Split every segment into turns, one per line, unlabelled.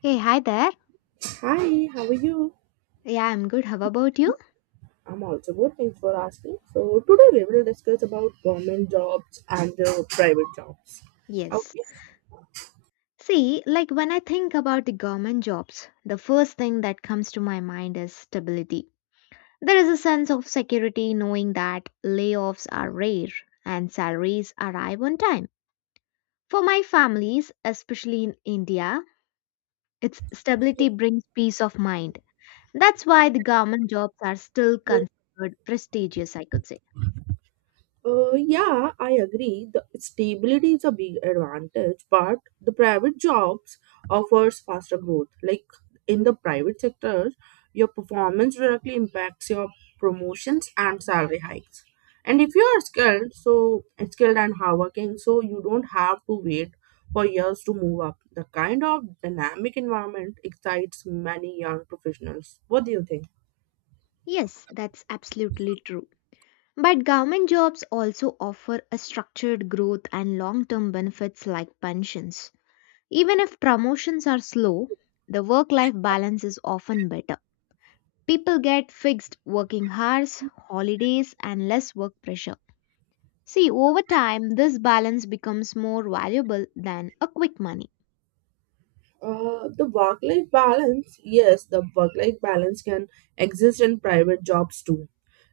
Hey, hi there.
Hi, how are you?
Yeah, I'm good. How about you?
I'm also good. Thanks for asking. So today we will discuss about government jobs and private jobs.
Yes.
Okay.
See, like when I think about the government jobs, the first thing that comes to my mind is stability. There is a sense of security knowing that layoffs are rare and salaries arrive on time. For my families, especially in India, its stability brings peace of mind. That's why the government jobs are still considered prestigious, I could say.
Yeah, I agree. The stability is a big advantage, but the private jobs offers faster growth. Like in the private sector, your performance directly impacts your promotions and salary hikes. And if you are skilled, so skilled and hardworking, so you don't have to wait for years to move up. The kind of dynamic environment excites many young professionals. What do you think?
Yes, that's absolutely true. But government jobs also offer a structured growth and long term benefits like pensions. Even if promotions are slow, the work life balance is often better. People get fixed working hours, holidays, and less work pressure. See, over time, this balance becomes more valuable than a quick money.
The work life balance, yes, the work life balance can exist in private jobs too,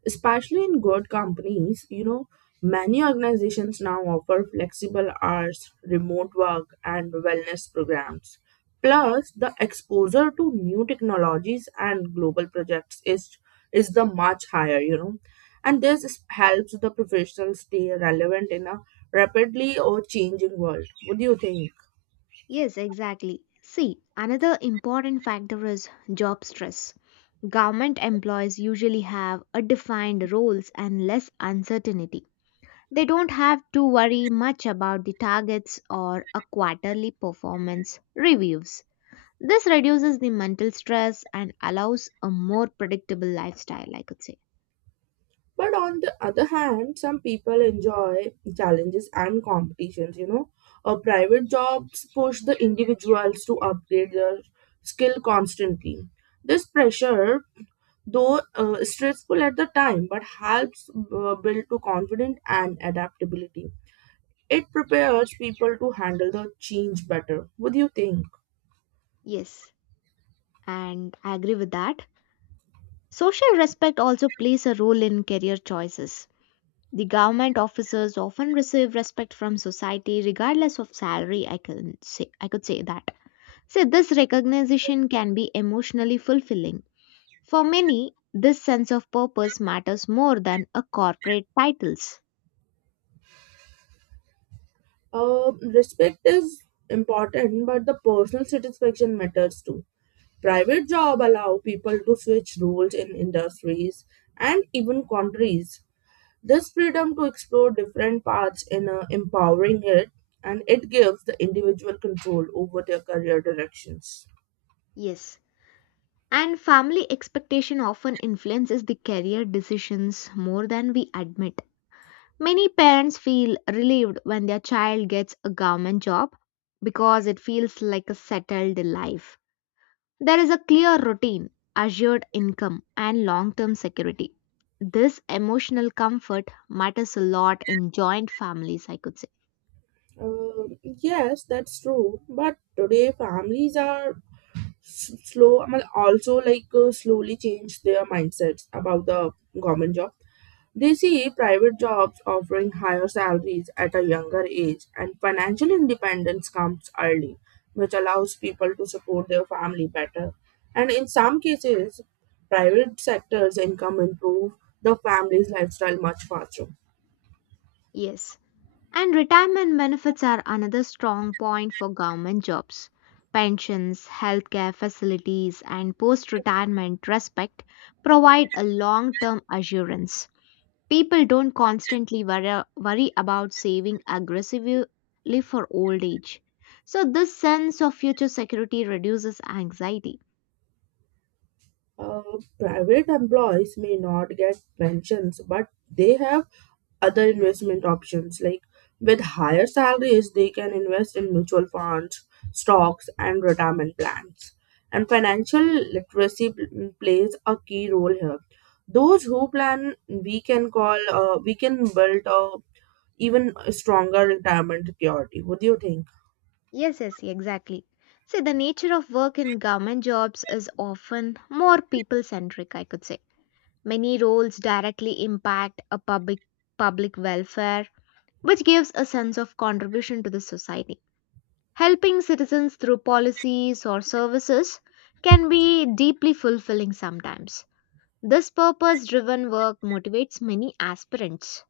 especially in good companies. Many organizations now offer flexible hours, remote work, and wellness programs. Plus, the exposure to new technologies and global projects is the much higher, and this helps the professionals stay relevant in a rapidly or changing world. What do you think?
Yes, exactly. See, another important factor is job stress. Government employees usually have a defined roles and less uncertainty. They don't have to worry much about the targets or a quarterly performance reviews. This reduces the mental stress and allows a more predictable lifestyle, I could say.
But on the other hand, some people enjoy challenges and competitions. Private jobs push the individuals to upgrade their skill constantly. This pressure, though stressful at the time, but helps build to confidence and adaptability. It prepares people to handle the change better. What do you think?
Yes, and I agree with that. Social respect also plays a role in career choices. The government officers often receive respect from society regardless of salary, I could say that. So this recognition can be emotionally fulfilling. For many, this sense of purpose matters more than a corporate titles.
Respect is important, but the personal satisfaction matters too. Private job allow people to switch roles in industries and even countries. This freedom to explore different paths in empowering it, and it gives the individual control over their career directions.
Yes, and family expectation often influences the career decisions more than we admit. Many parents feel relieved when their child gets a government job because it feels like a settled life. There is a clear routine, assured income, and long term security. This emotional comfort matters a lot in joint families, I could say.
Yes, that's true. But today, families are slow I mean, also like slowly change their mindsets about the government job. They see private jobs offering higher salaries at a younger age, and financial independence comes early, which allows people to support their family better, and in some cases, private sectors income improve the family's lifestyle much faster.
Yes. And retirement benefits are another strong point for government jobs. Pensions, healthcare facilities, and post retirement respect provide a long term assurance. People don't constantly worry about saving aggressively for old age. So, this sense of future security reduces anxiety.
Uh, Private employees may not get pensions, but they have other investment options. Like with higher salaries, they can invest in mutual funds, stocks, and retirement plans. And financial literacy plays a key role here. Those who plan, we can build a even stronger retirement security. What do you think?
Yes, yes, exactly. See, the nature of work in government jobs is often more people centric, I could say. Many roles directly impact a public welfare, which gives a sense of contribution to the society. Helping citizens through policies or services can be deeply fulfilling sometimes. This purpose driven work motivates many aspirants.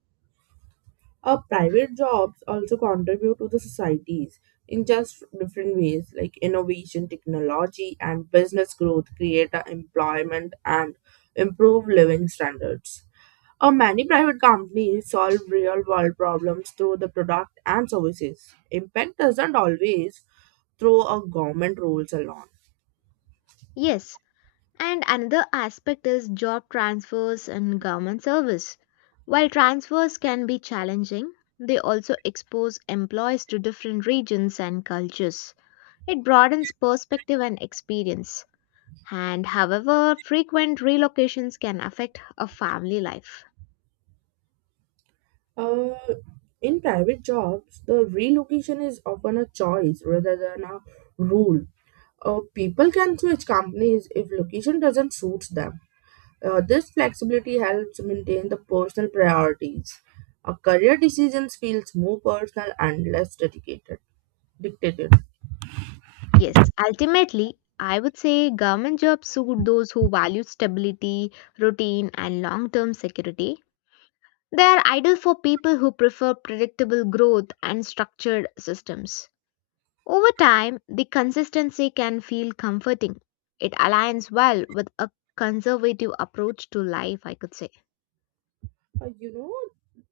Private jobs also contribute to the societies in just different ways, like innovation, technology, and business growth create a employment and improve living standards. Many private companies solve real world problems through the product and services. Impact doesn't always through a government rules alone.
Yes, and another aspect is job transfers and government service. While transfers can be challenging, they also expose employees to different regions and cultures. It broadens perspective and experience. And however, frequent relocations can affect a family life.
Uh, in private jobs, the relocation is often a choice rather than a rule. People can switch companies if location doesn't suit them. This flexibility helps maintain the personal priorities. A career decisions feels more personal and less dictated.
Yes, ultimately, I would say government jobs suit those who value stability, routine, and long term security. They are ideal for people who prefer predictable growth and structured systems. Over time, the consistency can feel comforting. It aligns well with a conservative approach to life, I could say.
Uh, you know,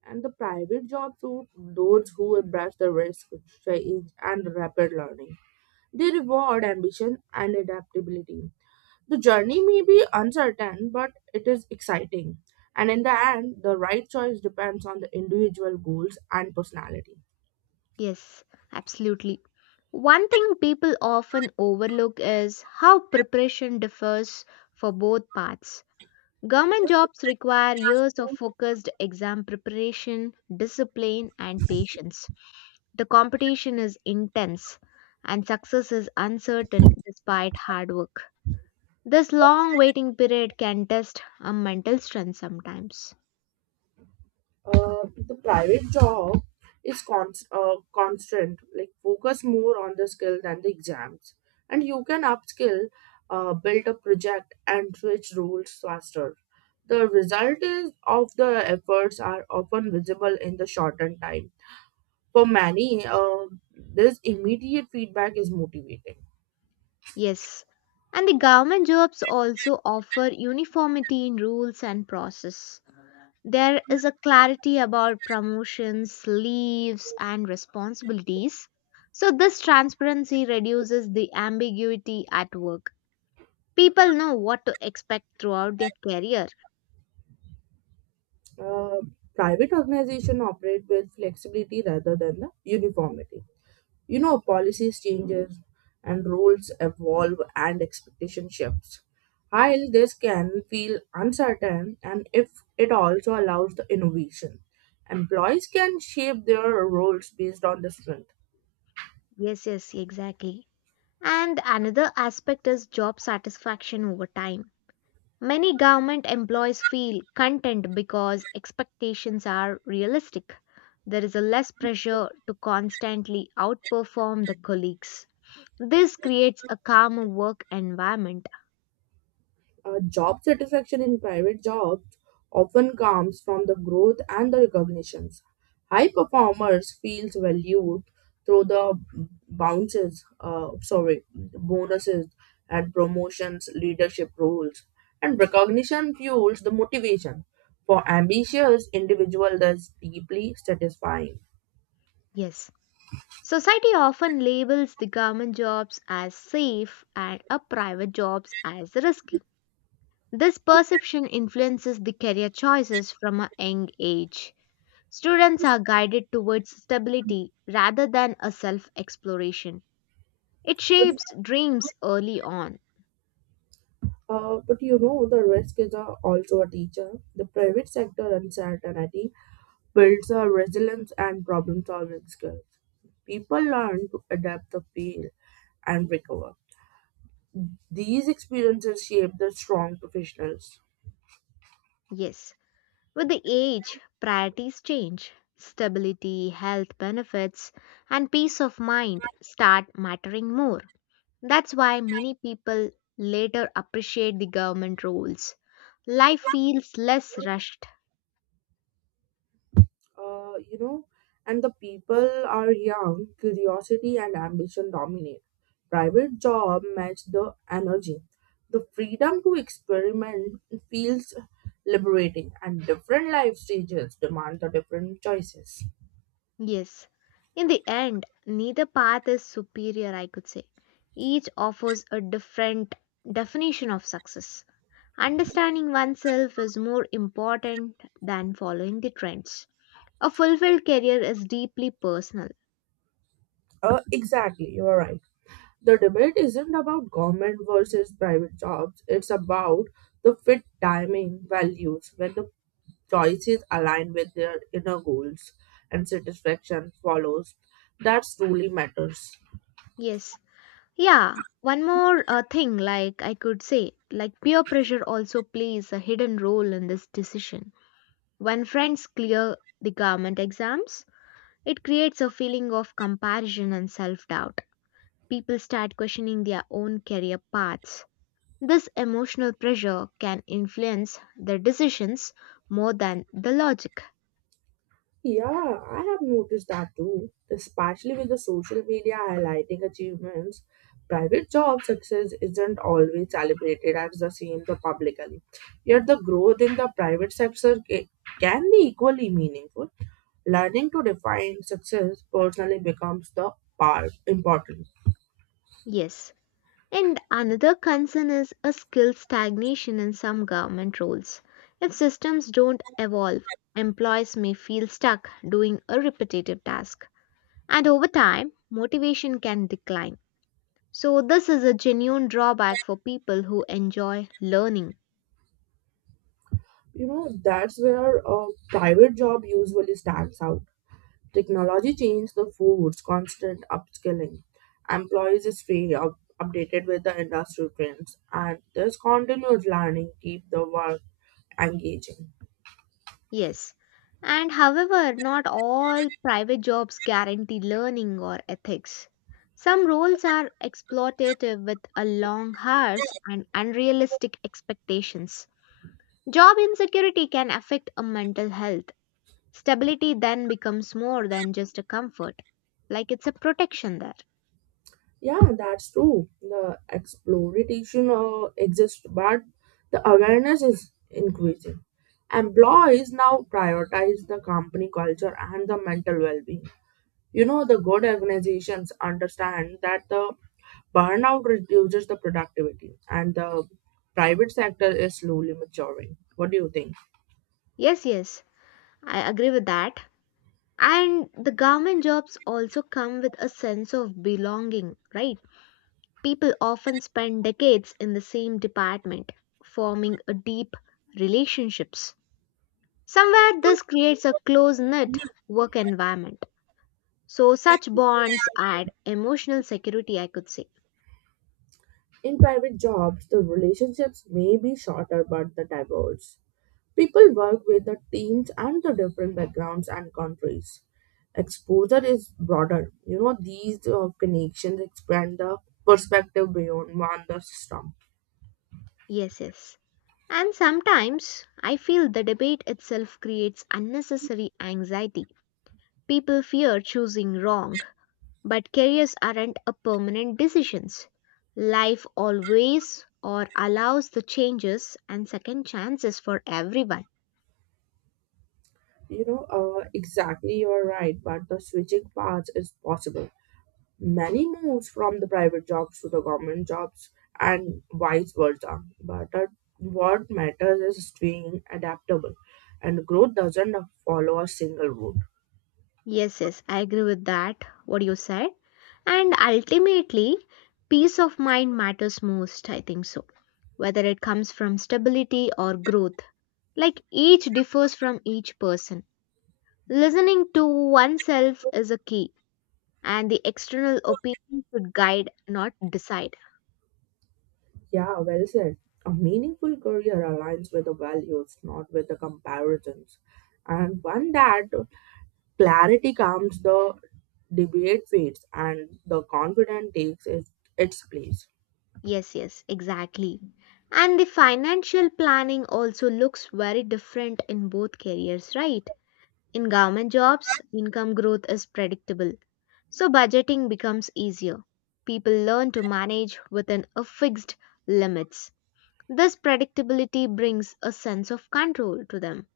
and the private jobs suit those who embrace the risk, change, and rapid learning. They reward ambition and adaptability. The journey may be uncertain, but it is exciting. And in the end, the right choice depends on the individual goals and personality.
Yes, absolutely. One thing people often overlook is how preparation differs for both paths. Government jobs require years of focused exam preparation, discipline, and patience. The competition is intense and success is uncertain despite hard work. This long waiting period can test a mental strength sometimes.
The private job is constant, like focus more on the skill than the exams. And you can upskill, build a project, and switch roles faster. The result is of the efforts are often visible in the shortened time. For many, this immediate feedback is motivating.
Yes. And the government jobs also offer uniformity in rules and process. There is a clarity about promotions, leaves, and responsibilities. So, this transparency reduces the ambiguity at work. People know what to expect throughout their career.
Uh, Private organizations operate with flexibility rather than the uniformity. Policies changes and rules evolve and expectation shifts. While this can feel uncertain, and if it also allows the innovation, employees can shape their roles based on the strength.
Yes, yes, exactly. And another aspect is job satisfaction over time. Many government employees feel content because expectations are realistic. There is a less pressure to constantly outperform the colleagues. This creates a calmer work environment.
Job satisfaction in private jobs often comes from the growth and the recognitions. High performers feels valued through the bonuses and promotions, leadership roles, and recognition fuels the motivation. For ambitious individual, that's deeply satisfying.
Yes. Society often labels the government jobs as safe and a private jobs as risky. This perception influences the career choices from a young age. Students are guided towards stability rather than a self exploration. It
But,
shapes dreams early on.
but the risk is also a teacher. The private sector uncertainty builds a resilience and problem solving skills. People learn to adapt the fail and recover. These experiences shape the strong professionals.
Yes, with the age, priorities change. Stability, health benefits, and peace of mind start mattering more. That's why many people later appreciate the government roles. Life feels less rushed.
Uh, you know, and the people are young, curiosity and ambition dominate. Private job match the energy. The freedom to experiment feels liberating, and different life stages demand the different choices.
Yes, in the end, neither path is superior, I could say. Each offers a different definition of success. Understanding oneself is more important than following the trends. A fulfilled career is deeply personal.
Exactly, you are right. The debate isn't about government versus private jobs. It's about the fit timing values when the choices align with their inner goals and satisfaction follows. That truly matters.
Yes. Yeah, one more thing, like I could say, like peer pressure also plays a hidden role in this decision. When friends clear the government exams, it creates a feeling of comparison and self doubt. People start questioning their own career paths. This emotional pressure can influence their decisions more than the logic.
Yeah, I have noticed that too, especially with the social media highlighting achievements. Private job success isn't always celebrated as the same the publicly. Yet the growth in the private sector can be equally meaningful. Learning to define success personally becomes the part important.
Yes. And another concern is a skill stagnation in some government roles. If systems don't evolve, employees may feel stuck doing a repetitive task. And over time, motivation can decline. So, this is a genuine drawback for people who enjoy learning.
That's where a private job usually stands out. Technology changed the foods, constant upskilling. Employees is free up, updated with the industry trends, and this continuous learning keep the work engaging.
Yes. And however, not all private jobs guarantee learning or ethics. Some roles are exploitative with a long hours and unrealistic expectations. Job insecurity can affect a mental health. Stability then becomes more than just a comfort, like it's a protection there.
Yeah, that's true. The exploitation exists, but the awareness is increasing. Employees now prioritize the company culture and the mental well-being. The good organizations understand that the burnout reduces the productivity, and the private sector is slowly maturing. What do you think?
Yes, yes, I agree with that. And the government jobs also come with a sense of belonging, right? People often spend decades in the same department, forming a deep relationships. Somewhere this creates a close-knit work environment. So such bonds add emotional security, I could say.
In private jobs, the relationships may be shorter but the diverse. People work with the teams and the different backgrounds and countries. Exposure is broader. These connections expand the perspective beyond one the system.
Yes, yes. And sometimes I feel the debate itself creates unnecessary anxiety. People fear choosing wrong. But careers aren't a permanent decisions. Life always or allows the changes and second chances for everyone.
Exactly, you're right, but the switching paths is possible. Many moves from the private jobs to the government jobs and vice versa. But what matters is staying adaptable, and growth doesn't follow a single route.
Yes, yes, I agree with that. What you said. And ultimately, peace of mind matters most, I think so. Whether it comes from stability or growth, like each differs from each person. Listening to oneself is a key, and the external opinion should guide, not decide.
Yeah, well said. A meaningful career aligns with the values, not with the comparisons. And one that clarity comes, the debate fades, and the confident takes its place.
Yes, yes, exactly. And the financial planning also looks very different in both careers, right? In government jobs, income growth is predictable, so budgeting becomes easier. People learn to manage within a fixed limits. This predictability brings a sense of control to them.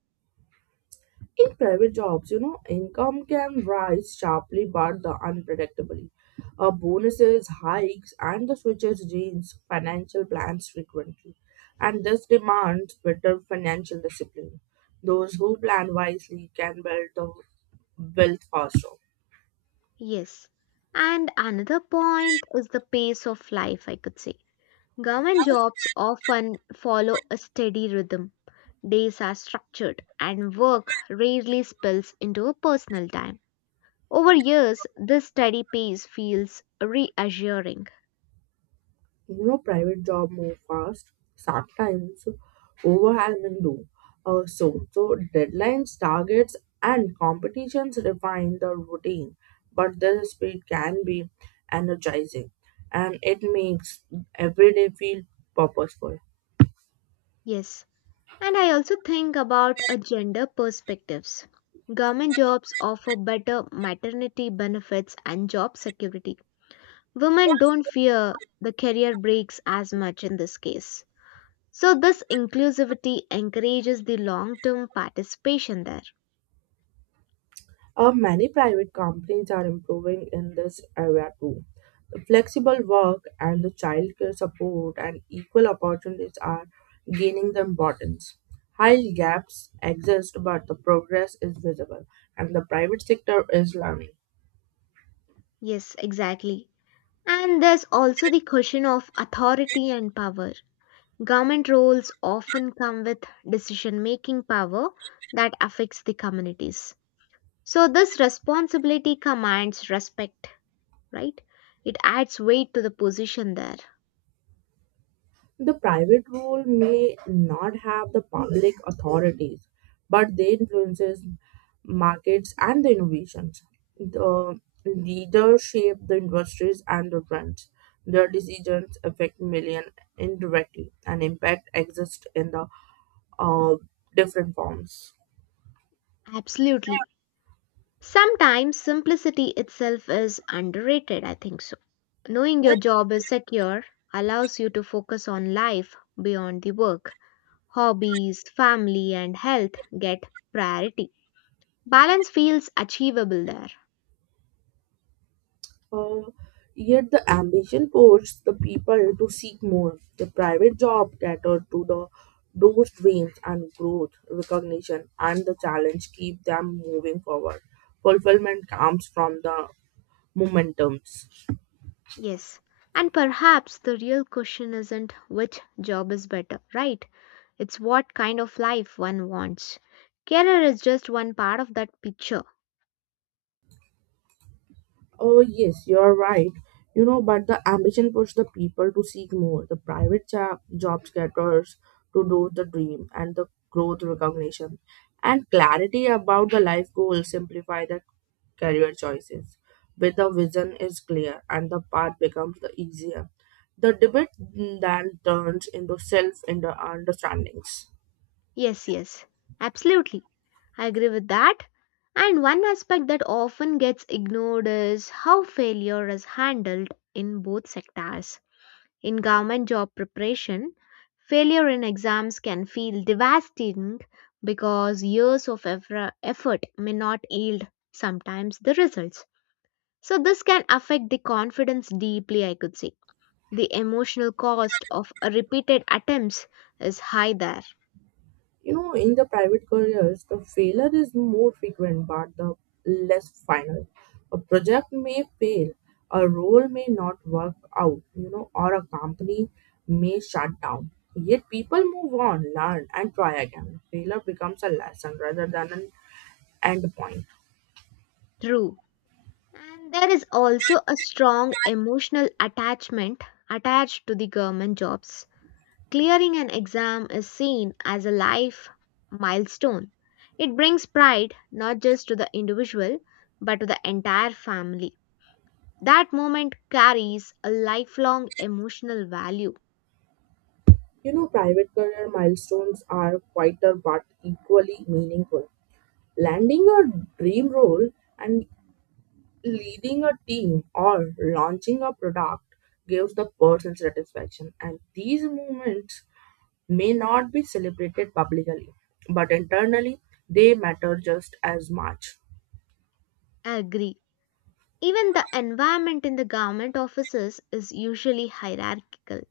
In private jobs, income can rise sharply but the unpredictably. Bonuses, hikes, and the switches change financial plans frequently, and this demands better financial discipline. Those who plan wisely can build the wealth faster.
Yes. And another point is the pace of life, I could say. Government jobs often follow a steady rhythm. Days are structured, and work rarely spills into a personal time. Over years, this steady pace feels reassuring.
Private job move fast, sometimes overwhelming. Do uh, so so deadlines, targets, and competitions refine the routine, but the speed can be energizing, and it makes every day feel purposeful.
Yes, and I also think about a gender perspectives. Government jobs offer better maternity benefits and job security. Women don't fear the career breaks as much in this case. So, this inclusivity encourages the long term participation there.
Many private companies are improving in this area too. The flexible work and the childcare support and equal opportunities are gaining the importance. While gaps exist, but the progress is visible, and the private sector is learning.
Yes, exactly. And there's also the question of authority and power. Government roles often come with decision making power that affects the communities. So, this responsibility commands respect, right? It adds weight to the position there.
The private role may not have the public authorities, but they influences markets and the innovations. The leaders shape the industries and the trends. Their decisions affect millions indirectly, and impact exists in the uh, different forms.
Absolutely. Sometimes simplicity itself is underrated, I think so. Knowing your job is secure allows you to focus on life beyond the work. Hobbies, family, and health get priority. Balance feels achievable there.
Uh, Yet the ambition pushes the people to seek more. The private job cater to the those dreams and growth, recognition, and the challenge keep them moving forward. Fulfillment comes from the momentums.
Yes. And perhaps the real question isn't which job is better, right? It's what kind of life one wants. Career is just one part of that picture.
Oh, yes, you're right. But the ambition pushed the people to seek more. The private job, getters to do the dream and the growth recognition and clarity about the life goal simplify the career choices. With the vision is clear and the path becomes the easier. The debate then turns into self understandings.
Yes, yes. Absolutely. I agree with that. And one aspect that often gets ignored is how failure is handled in both sectors. In government job preparation, failure in exams can feel devastating because years of effort may not yield sometimes the results. So, this can affect the confidence deeply, I could say. The emotional cost of a repeated attempts is high there.
In the private careers, the failure is more frequent but the less final. A project may fail, a role may not work out, or a company may shut down. Yet people move on, learn, and try again. Failure becomes a lesson rather than an end point.
True. And there is also a strong emotional attachment attached to the government jobs. Clearing an exam is seen as a life milestone. It brings pride not just to the individual but to the entire family. That moment carries a lifelong emotional value.
Private career milestones are quieter but equally meaningful. Landing a dream role and leading a team or launching a product gives the person satisfaction, and these moments may not be celebrated publicly, but internally they matter just as much.
I agree. Even the environment in the government offices is usually hierarchical.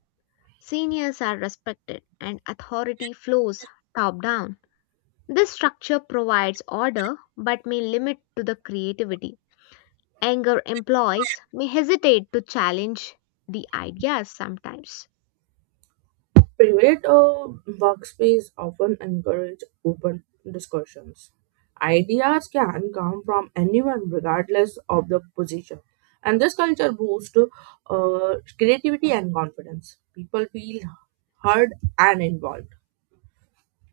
Seniors are respected and authority flows top down. This structure provides order but may limit to the creativity. Anger employees may hesitate to challenge the ideas sometimes.
Private workspace often encourage open discussions. Ideas can come from anyone regardless of the position, and this culture boosts creativity and confidence. People feel heard and involved.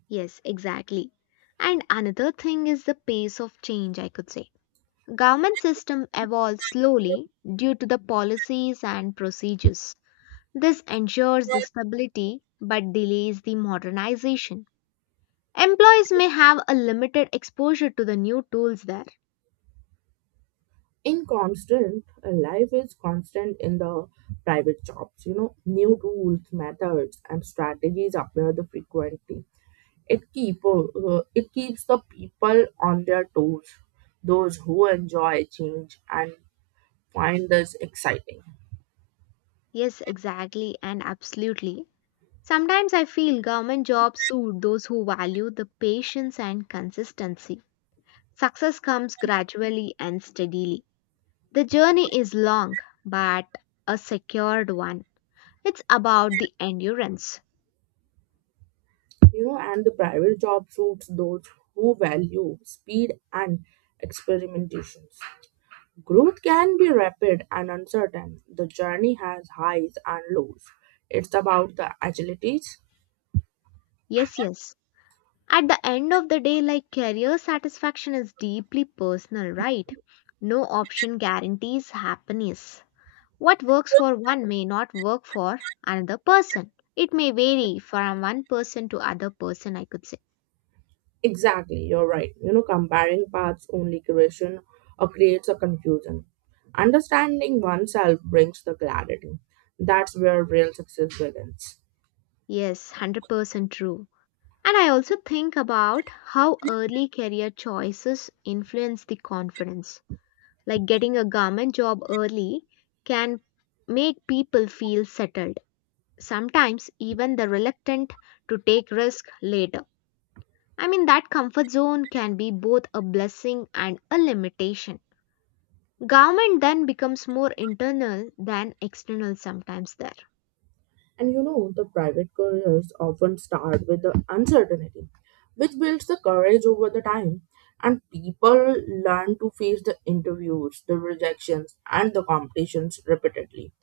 Yes, exactly. And another thing is the pace of change, I could say. Government system evolves slowly due to the policies and procedures. This ensures the stability but delays the modernization. Employees may have a limited exposure to the new tools there.
Inconstant life is constant in the private jobs. New rules, methods, and strategies appear the frequently. It keep uh, uh, it keeps the people on their toes. Those who enjoy change and find this exciting.
Yes, exactly and absolutely. Sometimes I feel government jobs suit those who value the patience and consistency. Success comes gradually and steadily. The journey is long, but a secured one. It's about the endurance.
And the private job suits those who value speed and experimentations. Growth can be rapid and uncertain. The journey has highs and lows. It's about the agilities.
Yes, yes. At the end of the day, like career satisfaction is deeply personal, right? No option guarantees happiness. What works for one may not work for another person. It may vary from one person to other person, I could say.
Exactly, you're right. Comparing paths only creation or creates a confusion. Understanding oneself brings the clarity. That's where real success begins.
Yes, 100% true. And I also think about how early career choices influence the confidence. Like getting a government job early can make people feel settled, sometimes even the reluctant to take risk later. I mean that comfort zone can be both a blessing and a limitation. Government then becomes more internal than external sometimes there.
And the private careers often start with the uncertainty, which builds the courage over the time. And people learn to face the interviews, the rejections, and the competitions repeatedly.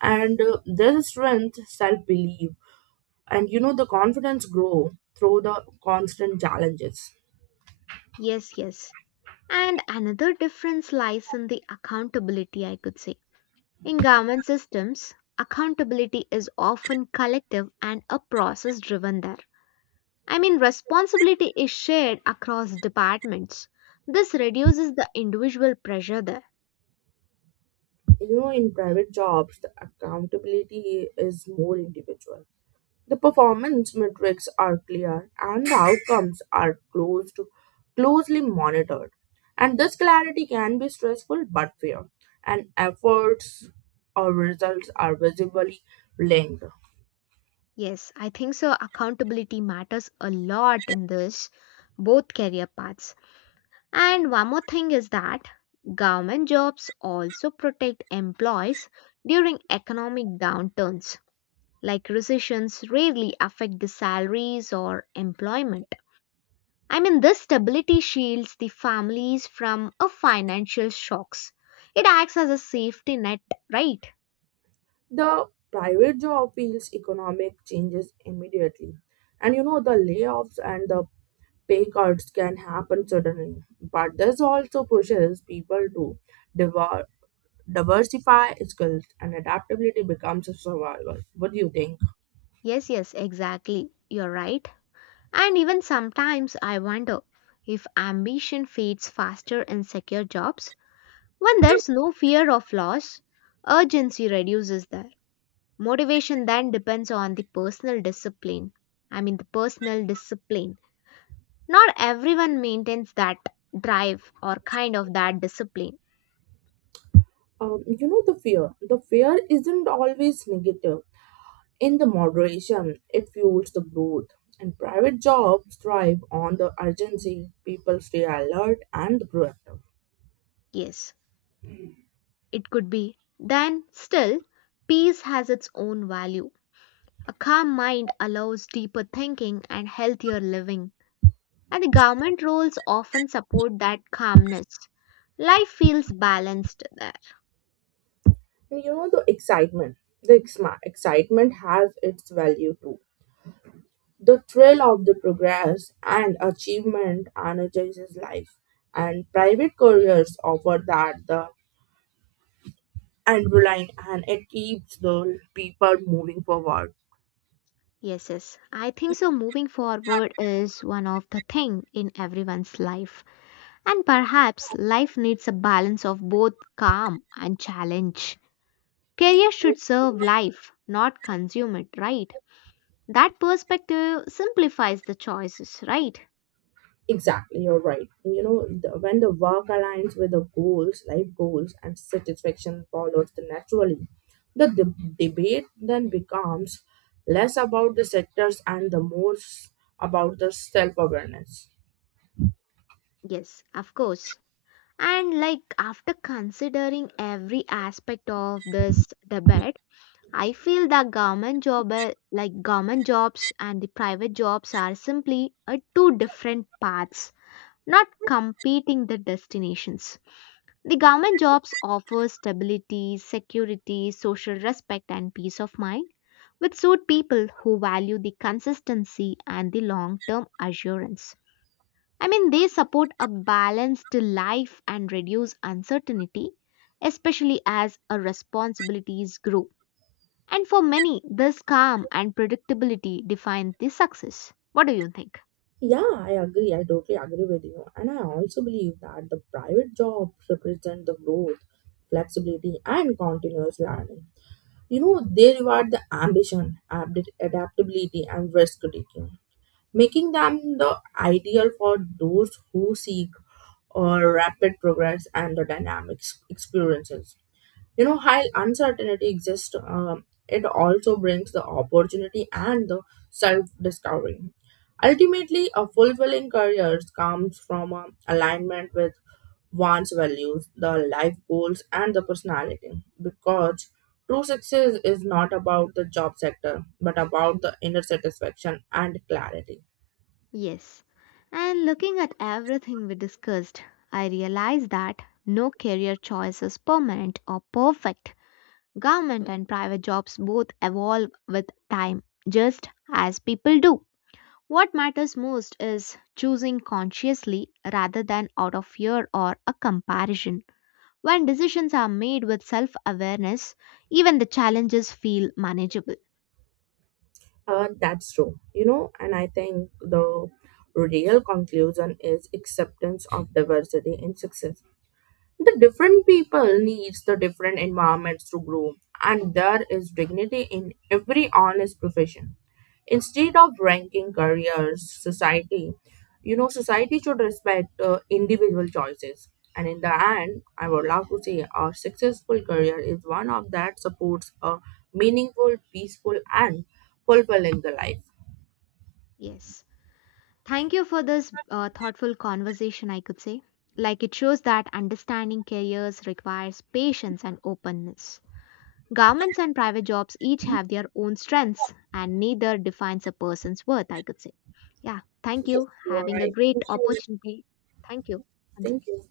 And there's strength, self belief, and the confidence grow through the constant challenges.
Yes, yes. And another difference lies in the accountability, I could say. In government systems, accountability is often collective and a process driven there. I mean, responsibility is shared across departments. This reduces the individual pressure there.
In private jobs, the accountability is more individual. The performance metrics are clear and the outcomes are closely monitored. And this clarity can be stressful but fair, and efforts or results are visibly linked.
Yes, I think so. Accountability matters a lot in this, both career paths. And one more thing is that government jobs also protect employees during economic downturns like recessions rarely affect the salaries or employment. I mean, this stability shields the families from a financial shocks. It acts as a safety net, right?
The private job feels economic changes immediately. And the layoffs and the pay cuts can happen suddenly, but this also pushes people to devour, diversify skills, and adaptability becomes a survival. What do you think?
Yes, yes, exactly. You're right. And even sometimes I wonder if ambition fades faster in secure jobs. When there's no fear of loss, urgency reduces there. Motivation then depends on the personal discipline. I mean, the personal discipline. Not everyone maintains that drive or kind of that discipline.
The fear isn't always negative in the moderation, it fuels the growth, and private jobs thrive on the urgency, people stay alert and proactive.
Yes, it could be. Then, still, peace has its own value. A calm mind allows deeper thinking and healthier living, and the government roles often support that calmness. Life feels balanced there.
And the excitement has its value too. The thrill of the progress and achievement energizes life. And private careers offer that the and reliant, and it keeps the people moving forward.
Yes, yes. I think so. Moving forward is one of the thing in everyone's life, and perhaps life needs a balance of both calm and challenge. Career should serve life, not consume it, right? That perspective simplifies the choices, right?
Exactly, you're right. When the work aligns with the goals, life goals, and satisfaction follows the naturally. The debate then becomes less about the sectors and the more about the self-awareness.
Yes, of course. And like after considering every aspect of this debate, I feel that government jobs and the private jobs are simply two different paths, not competing the destinations. The government jobs offer stability, security, social respect and peace of mind which suit people who value the consistency and the long term assurance. I mean, they support a balanced life and reduce uncertainty, especially as our responsibilities grow. And for many, this calm and predictability define the success. What do you think?
Yeah, I agree. I totally agree with you, and I also believe that the private jobs represent the growth, flexibility, and continuous learning. They reward the ambition, adaptability, and risk taking, making them the ideal for those who seek or rapid progress and the dynamic experiences. While uncertainty exists, it also brings the opportunity and the self discovery. Ultimately, a fulfilling career comes from alignment with one's values, the life goals, and the personality. Because true success is not about the job sector, but about the inner satisfaction and clarity.
Yes. And looking at everything we discussed, I realize that no career choice is permanent or perfect. Government and private jobs both evolve with time, just as people do. What matters most is choosing consciously rather than out of fear or a comparison. When decisions are made with self awareness, even the challenges feel manageable.
That's true, and I think the real conclusion is acceptance of diversity in success. The different people needs the different environments to grow, and there is dignity in every honest profession. Instead of ranking careers society you know society should respect individual choices. And in the end, I would love to say a successful career is one of that supports a meaningful, peaceful, and fulfilling the life.
Yes. Thank you for this thoughtful conversation, I could say. Like it shows that understanding careers requires patience and openness. Governments and private jobs each have their own strengths, and neither defines a person's worth, I could say. Yeah, thank
Yes,
you.
you are
Having a
right. Thank
great
you.
opportunity. Thank you. Once
Thank
again.
you.